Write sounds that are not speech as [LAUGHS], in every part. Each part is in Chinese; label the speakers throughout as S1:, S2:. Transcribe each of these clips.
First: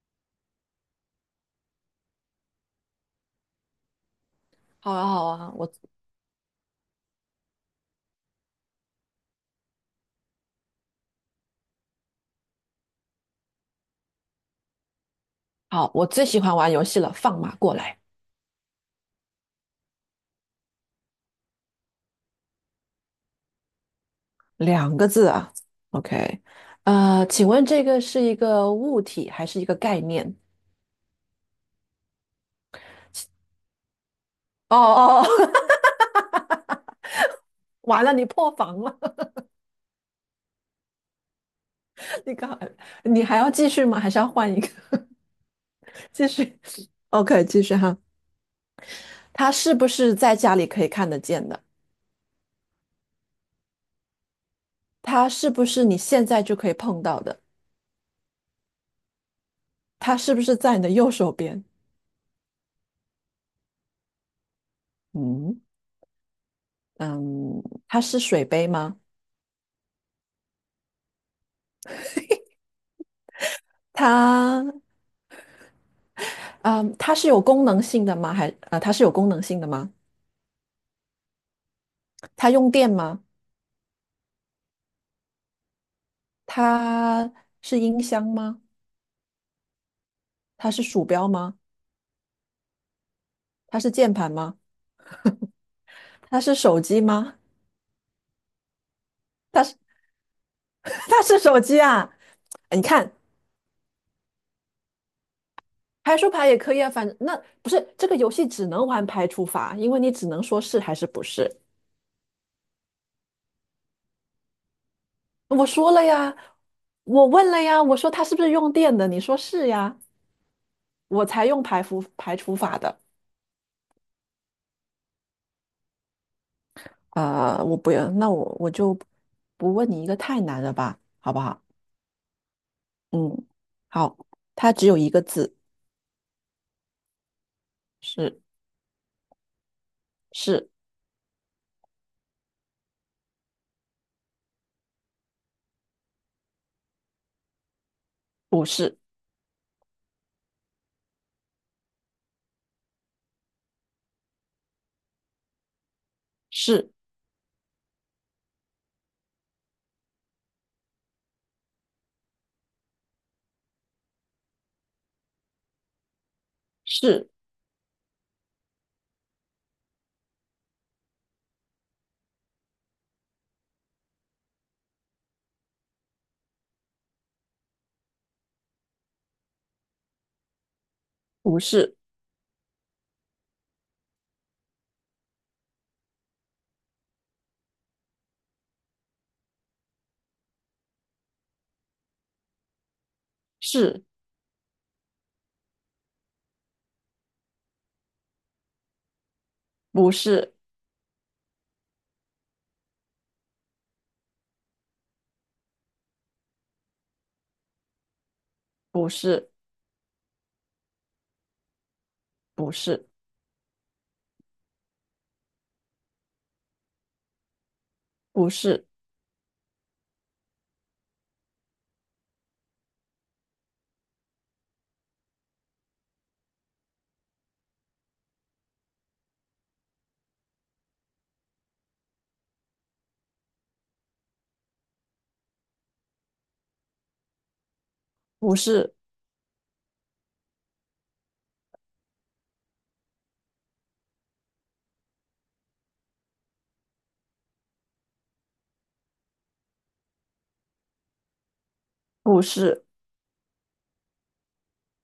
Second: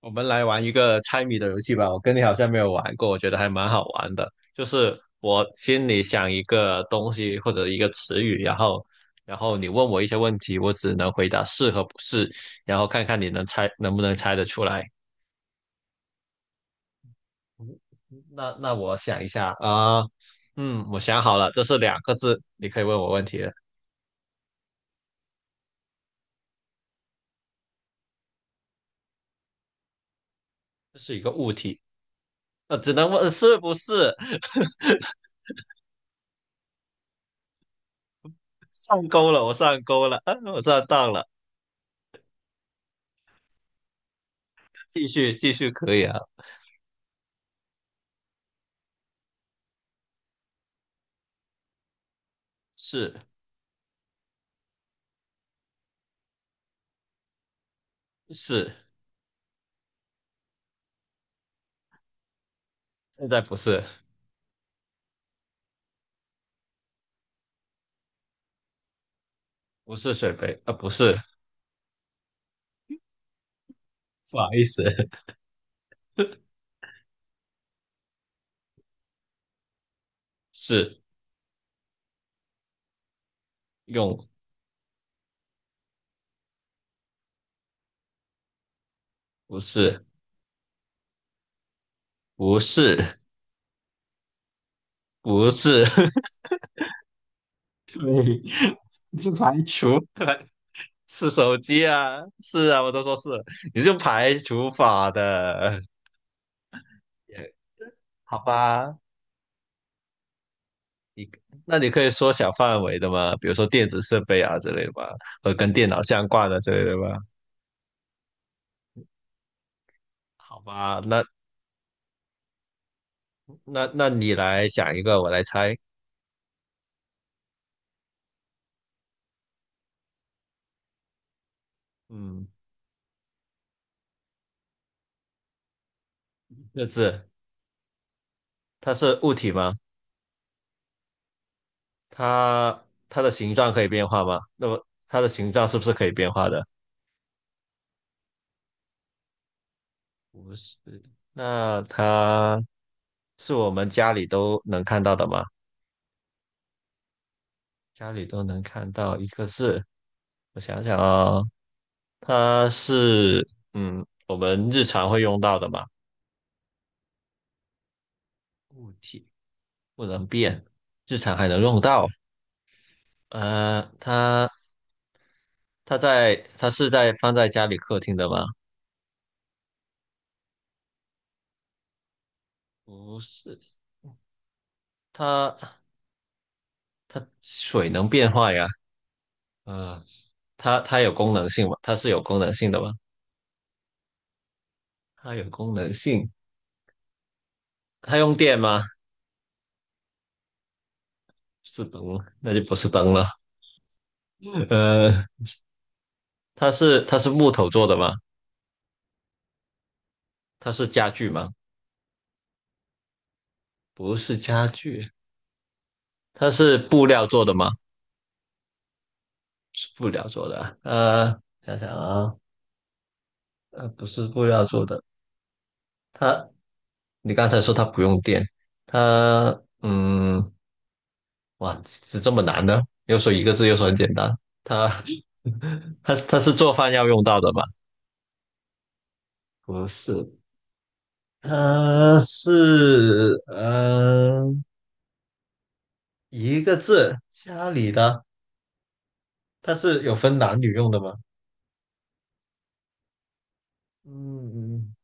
S1: 我们来玩一个猜谜的游戏吧，我跟你好像没有玩过，我觉得还蛮好玩的。就
S2: 好
S1: 是
S2: 啊，好
S1: 我
S2: 啊，
S1: 心里想一个东西或者一个词语，然后你问我一些问题，我只能回答是和不是，然后看看你能不能猜得出来。
S2: 我最喜欢玩游戏了，放马过来，
S1: 那我想一下啊，嗯，我想好了，这是两个字，你可以问我问题了。
S2: 两个字啊。OK，请问这个是一个物体还是一个概念？
S1: 这是一个物体，只能问是不是。[LAUGHS]
S2: 哦哦，[LAUGHS] 完了，你破防了，
S1: 上钩了，我上钩了，啊，我上当了。
S2: [LAUGHS] 你刚，你还要继续吗？还是要换一个？
S1: 继续可以
S2: [LAUGHS]
S1: 啊，
S2: 继续，OK，继续哈。它是不是在家里可以看得见的？
S1: 是
S2: 它是不是你现在就可以碰到的？
S1: 是。
S2: 它是不是在你的右手边？
S1: 现在不是，
S2: 嗯嗯，它是水杯吗？
S1: 不是水杯，啊，不是，不好意
S2: 它。
S1: 思，[LAUGHS]
S2: 嗯，它是有功能性的吗？它是有功能性的吗？
S1: 是
S2: 它用电吗？
S1: 用，
S2: 它是音箱吗？
S1: 不是，
S2: 它是鼠标吗？
S1: 不是，
S2: 它是键盘吗？
S1: 不是，
S2: 它是手机吗？
S1: [LAUGHS] 是排
S2: 它是
S1: 除，
S2: [LAUGHS] 它
S1: 是
S2: 是
S1: 手
S2: 手机
S1: 机
S2: 啊！
S1: 啊，是
S2: 哎
S1: 啊，
S2: 你
S1: 我都
S2: 看，
S1: 说是，你是用排除法的，
S2: 排除法也可以啊，反正那
S1: 也
S2: 不是这个游
S1: 好
S2: 戏只能
S1: 吧？
S2: 玩排除法，因为你只能说是还是不是。
S1: 那你可以缩小范围的嘛，比如说电子设备啊之类的吧，和
S2: 我
S1: 跟电
S2: 说
S1: 脑
S2: 了
S1: 相
S2: 呀，
S1: 关的之类的吧。
S2: 我问了呀，我说它是不是用电的？你说是呀，
S1: 好吧，那
S2: 我才用排除法的。
S1: 那你来想一个，我来猜。
S2: 我不要，那我就不问你一个太难的吧，好不好？
S1: 嗯，
S2: 嗯，好，它只有一个字，
S1: 这字
S2: 是
S1: 它是物体吗？
S2: 是
S1: 它它的形状可以变化吗？那么它的形状是不是可以变化的？
S2: 不是
S1: 不是。那它是我们家里都能看到的吗？
S2: 是
S1: 家里都能看到一个字，我想想啊、它是嗯，我们日常会用到的嘛，
S2: 是
S1: 物体不能变，日常还能用到。呃，它它是在放在家里客厅的吗？
S2: 不是
S1: 不是，它它水能变化呀。啊、它是有功能性的吗？
S2: 是
S1: 它有功能性，它用电吗？
S2: 不是
S1: 是灯吗，那就不是灯了。[LAUGHS] 呃，它是木头做的吗？
S2: 不是
S1: 它是家具吗？
S2: 不是
S1: 不是家具，它是布料做的吗？
S2: 不是
S1: 是布料做的啊。呃，想想啊，呃，不是布料做的。它，你刚才说它不用电，它，哇，是这么难呢？又说一个字，又说很简单。它，[LAUGHS] 它是做饭要用到的吗？
S2: 不是
S1: 不是，呃，是呃一个字，家里的，它是有分男女用的吗？
S2: 不是，
S1: 嗯，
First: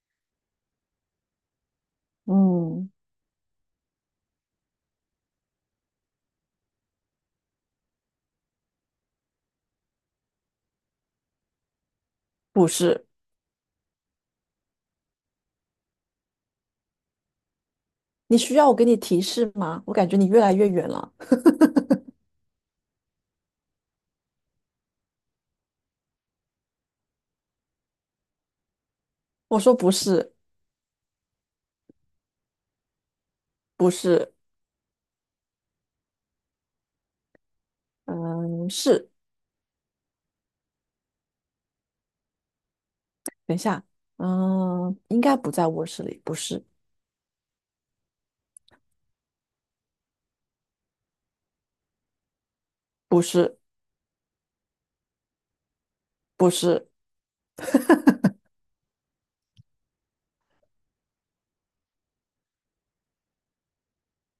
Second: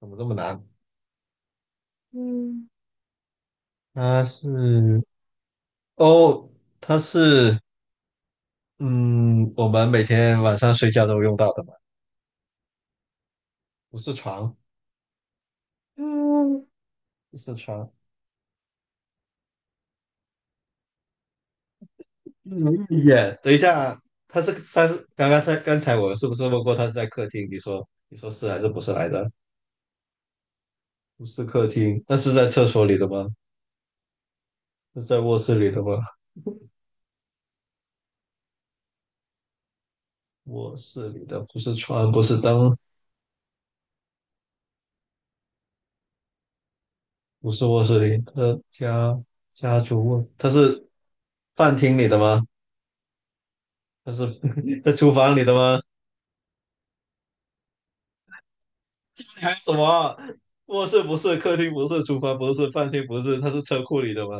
S1: 怎么这么难？嗯，
S2: 嗯，
S1: 它是哦，它是嗯，我们每天晚上睡觉都用到的嘛，
S2: 不是。
S1: 不是床，嗯，不是床。
S2: 你需要我给你提示吗？我感觉你越来越远了。
S1: 嗯，也，等一下，它是刚才我是不是问过它是在客厅？你说是还是不是来着？
S2: 我说不是
S1: 不是客厅，那是在厕所里的吗？
S2: 不是，
S1: 是在卧室里的吗？
S2: 嗯，是。
S1: 卧室里的不是床，不是灯，
S2: 等一下，嗯，应该不在卧室里，不是
S1: 不是卧室里的家家族卧，它是饭厅里的吗？
S2: 不是。
S1: 它是 [LAUGHS] 在厨房里的吗？
S2: 不是
S1: 你还有什么？卧室不是，客厅不是，厨房不是，饭厅不是，它是车库里的吗？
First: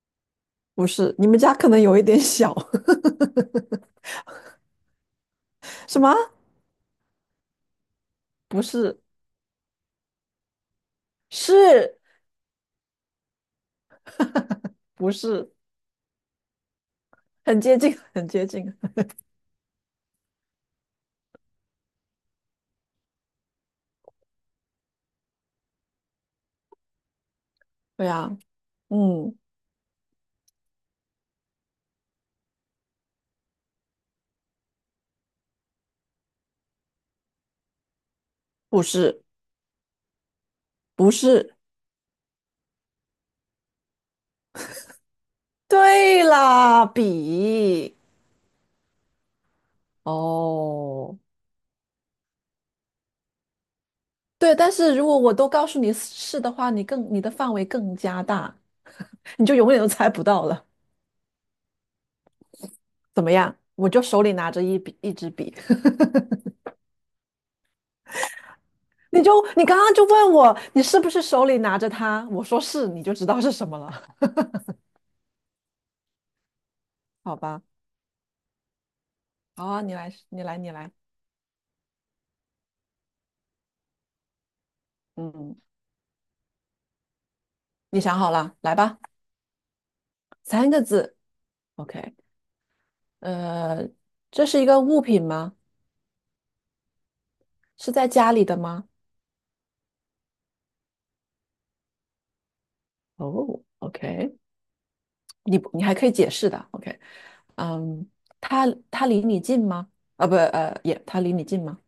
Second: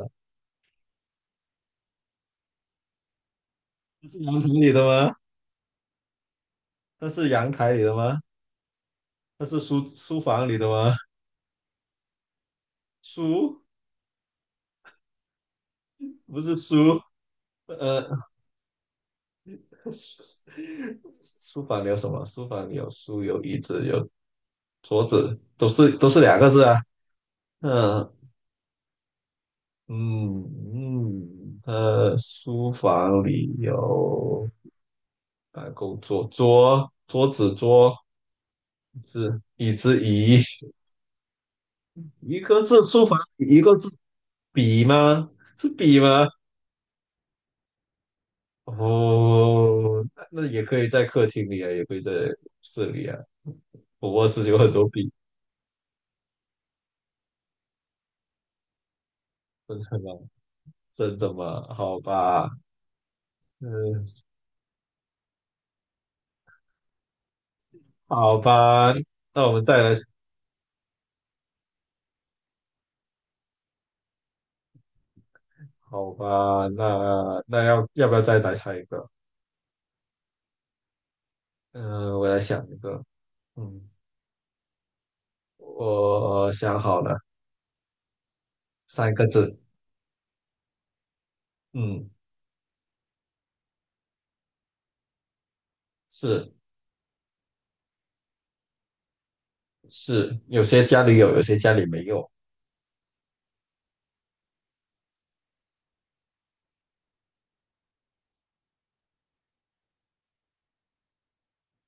S2: 不是，你们家可能有一点小。[LAUGHS]
S1: 它是阳台里的吗？
S2: 什么？
S1: 它是阳台里的吗？
S2: 不是，
S1: 它是书房里的吗？
S2: 是
S1: 书
S2: 不是？
S1: 不是书，
S2: 很接近，
S1: 呃，
S2: 很接近。
S1: [LAUGHS] 书书房里有什么？书房里有书，有椅子，有桌子都是两个字啊。
S2: 对
S1: 嗯
S2: 呀，啊嗯，
S1: 嗯，呃，书房里有办公桌、桌、桌子、
S2: 不
S1: 椅
S2: 是，
S1: 子、椅子、椅，
S2: 不是。
S1: 一个字，书房一个字，笔吗？是笔
S2: 对
S1: 吗？
S2: 啦，比。
S1: 哦，那那也可以在
S2: 哦，
S1: 客厅里啊，也可以在室里啊。我卧室
S2: 对，
S1: 有很
S2: 但
S1: 多
S2: 是如
S1: 笔，
S2: 果我都告诉你是的话，你的范围更加大，你就永
S1: 真
S2: 远都
S1: 的
S2: 猜
S1: 吗？
S2: 不到了。
S1: 真的吗？好吧，
S2: 怎么样？我就
S1: 嗯，
S2: 手里拿着一支笔，
S1: 好吧，
S2: [LAUGHS]
S1: 那我们
S2: 你刚
S1: 再
S2: 刚
S1: 来。
S2: 就问我你是不是手里拿着它，我说是，你就知道是什么了，
S1: 好吧，
S2: 好
S1: 那
S2: 吧？
S1: 要不要再来猜一个？
S2: 好，你来，你来，你来。
S1: 嗯、我来想一个。嗯，
S2: 嗯，
S1: 我想好了，
S2: 你想好了，来吧。
S1: 三个字。
S2: 三个字。
S1: 嗯，
S2: OK。呃，这是一个物品吗？
S1: 是
S2: 是在家里的吗？
S1: 是，有些家里有，有些家里没有。
S2: 哦，OK。你不你还可以解释的。OK。嗯，它它离你近吗？啊，不，呃，也，它离你近吗？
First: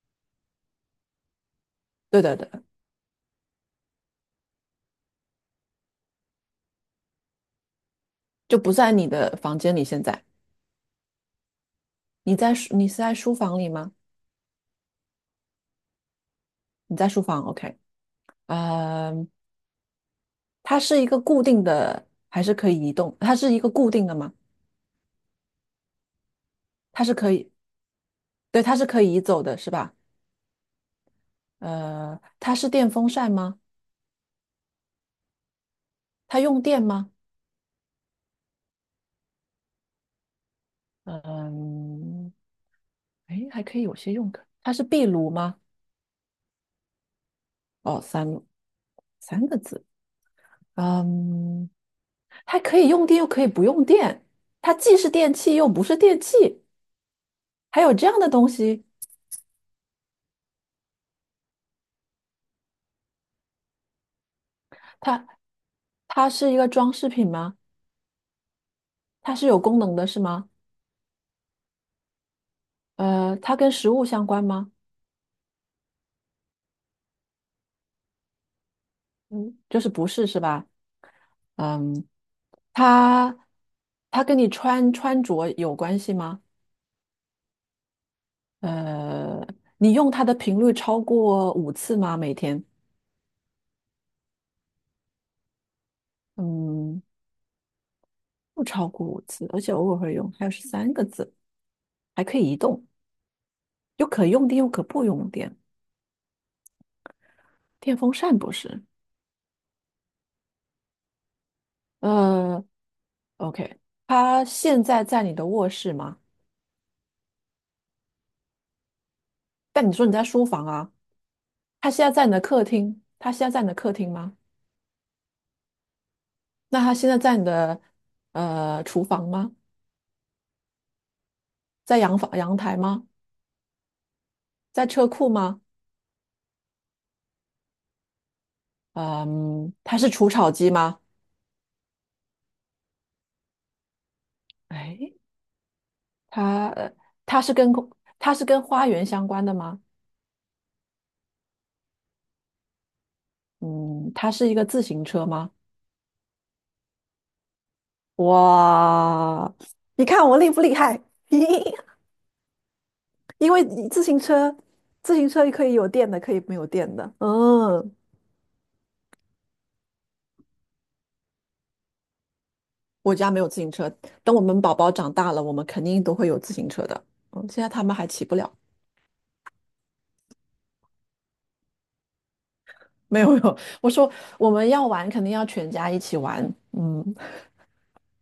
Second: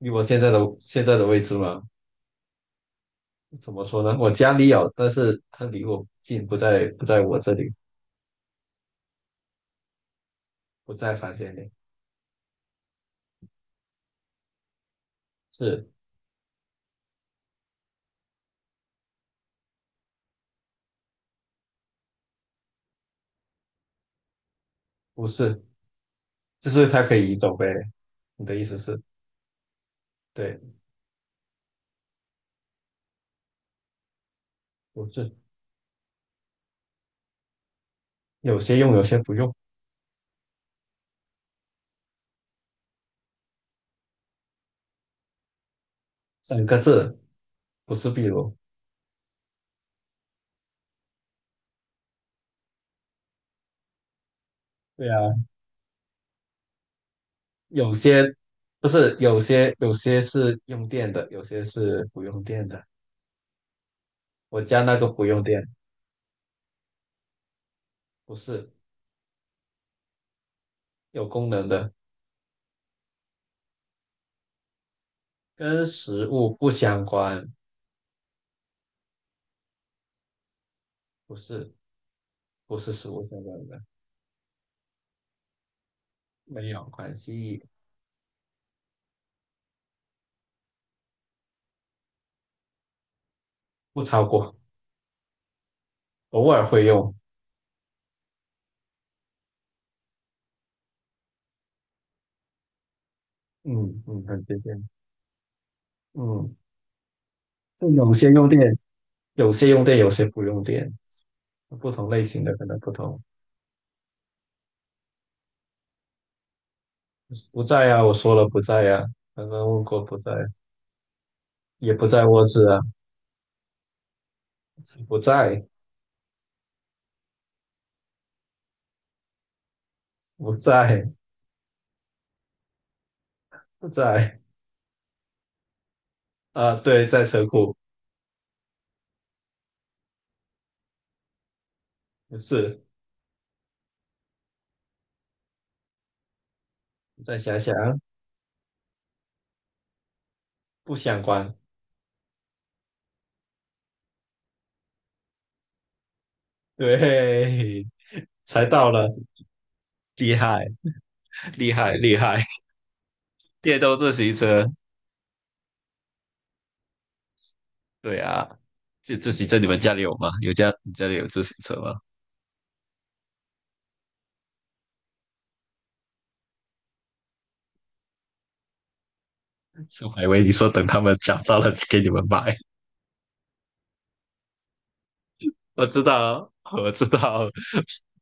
S1: 以我现在的位置嘛，
S2: 对的对的，
S1: 怎么说呢？我家里有，但是它离我近，不在我这里，
S2: 就不在你的房间里。现在
S1: 不在房间里。
S2: 你是在书房里吗？
S1: 是
S2: 你在书房。OK。呃，它是一个固定的，还是可以移动？它是一个固定的吗？
S1: 不是？就是它
S2: 它是
S1: 可
S2: 可
S1: 以移
S2: 以。
S1: 走呗。你的
S2: 对，
S1: 意
S2: 它
S1: 思
S2: 是
S1: 是？
S2: 可以移走的，是吧？
S1: 对，
S2: 它是电风扇吗？
S1: 不是。
S2: 它用电吗？
S1: 有些用，有些不用。
S2: 嗯，哎，还可以有些用的。它是壁炉吗？
S1: 三个字，不
S2: 哦，
S1: 是壁
S2: 三
S1: 炉。
S2: 三个字。嗯，它可以用电，又可以不用电。它既
S1: 对
S2: 是
S1: 呀。
S2: 电器，又不是电器。还
S1: 有
S2: 有这样
S1: 些
S2: 的东西，
S1: 不是有些是用电的，有些是不用电的。我家那个不
S2: 它
S1: 用电，
S2: 它是一个装饰品吗？
S1: 不是
S2: 它是有功能的，是吗？
S1: 有功能的，
S2: 它跟食物相关吗？
S1: 跟食物不相关，
S2: 嗯，就是不是是吧？
S1: 不是
S2: 嗯，
S1: 不是食物
S2: 它
S1: 相关的，
S2: 它跟你穿着有关系吗？
S1: 没有关系，
S2: 呃，你用它的频率超过五次吗？每天？
S1: 不超过，偶尔会
S2: 嗯，
S1: 用。
S2: 不超过五次，而且偶尔会用。还有13个字，还可以移动，
S1: 嗯
S2: 又
S1: 嗯，
S2: 可
S1: 很
S2: 用
S1: 接
S2: 电又可
S1: 近。
S2: 不用电。
S1: 嗯，
S2: 电
S1: 有
S2: 风
S1: 些
S2: 扇
S1: 用
S2: 不
S1: 电，
S2: 是？
S1: 有些不用电，不同类型的
S2: 呃
S1: 可能不同。
S2: ，OK，它现在在你的卧室吗？
S1: 不在啊，我说了不在啊，刚刚问
S2: 但你
S1: 过
S2: 说你
S1: 不
S2: 在
S1: 在，
S2: 书房啊，
S1: 也不在卧室啊，
S2: 它现在在你的客厅吗？
S1: 不在
S2: 那它现在在你的厨房吗？
S1: 不在。
S2: 在阳台吗？
S1: 在
S2: 在车库吗？
S1: 啊、对，在车库
S2: 嗯，它是除草机吗？
S1: 是，
S2: 哎，它呃
S1: 再
S2: 它是
S1: 想
S2: 跟
S1: 想
S2: 他它是跟花园相关的吗？
S1: 不相关，
S2: 嗯，它是一个自行车吗？
S1: 对，[LAUGHS] 才到了，
S2: 哇，你看
S1: 厉
S2: 我厉不
S1: 害，
S2: 厉害？
S1: 厉害，
S2: [LAUGHS]
S1: 厉害，
S2: 因为
S1: 电动
S2: 自
S1: 自
S2: 行
S1: 行
S2: 车，
S1: 车，
S2: 自行车可以有电的，可以没有电的。嗯，
S1: 对啊，自行车你们家里有吗？你家里有自行车吗？
S2: 我家没有自行车，等我们宝宝长大了，我们肯定都会有自行车的。嗯，现在他们还骑不了。
S1: 是我还以为你说等他们找到了给你们买，
S2: 没有没有，我说我们要玩，肯定要全
S1: 我
S2: 家一
S1: 知
S2: 起玩。
S1: 道，我知
S2: 嗯，
S1: 道，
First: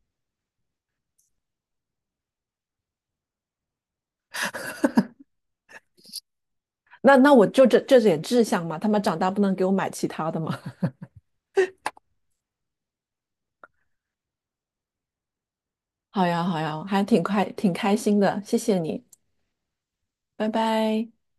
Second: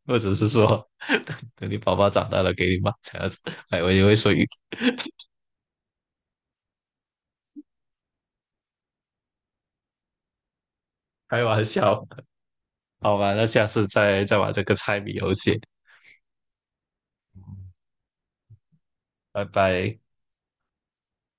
S1: 我只是说等你宝宝长大了给你买这样子，还以为你会说
S2: 那我就这点志向嘛，他们长大不能给我买其他的嘛。[LAUGHS]
S1: 开玩笑，好吧，那下次再玩这个猜谜游戏。
S2: 好呀好呀，还挺快挺开心的，谢谢你，
S1: 拜拜。
S2: 拜拜。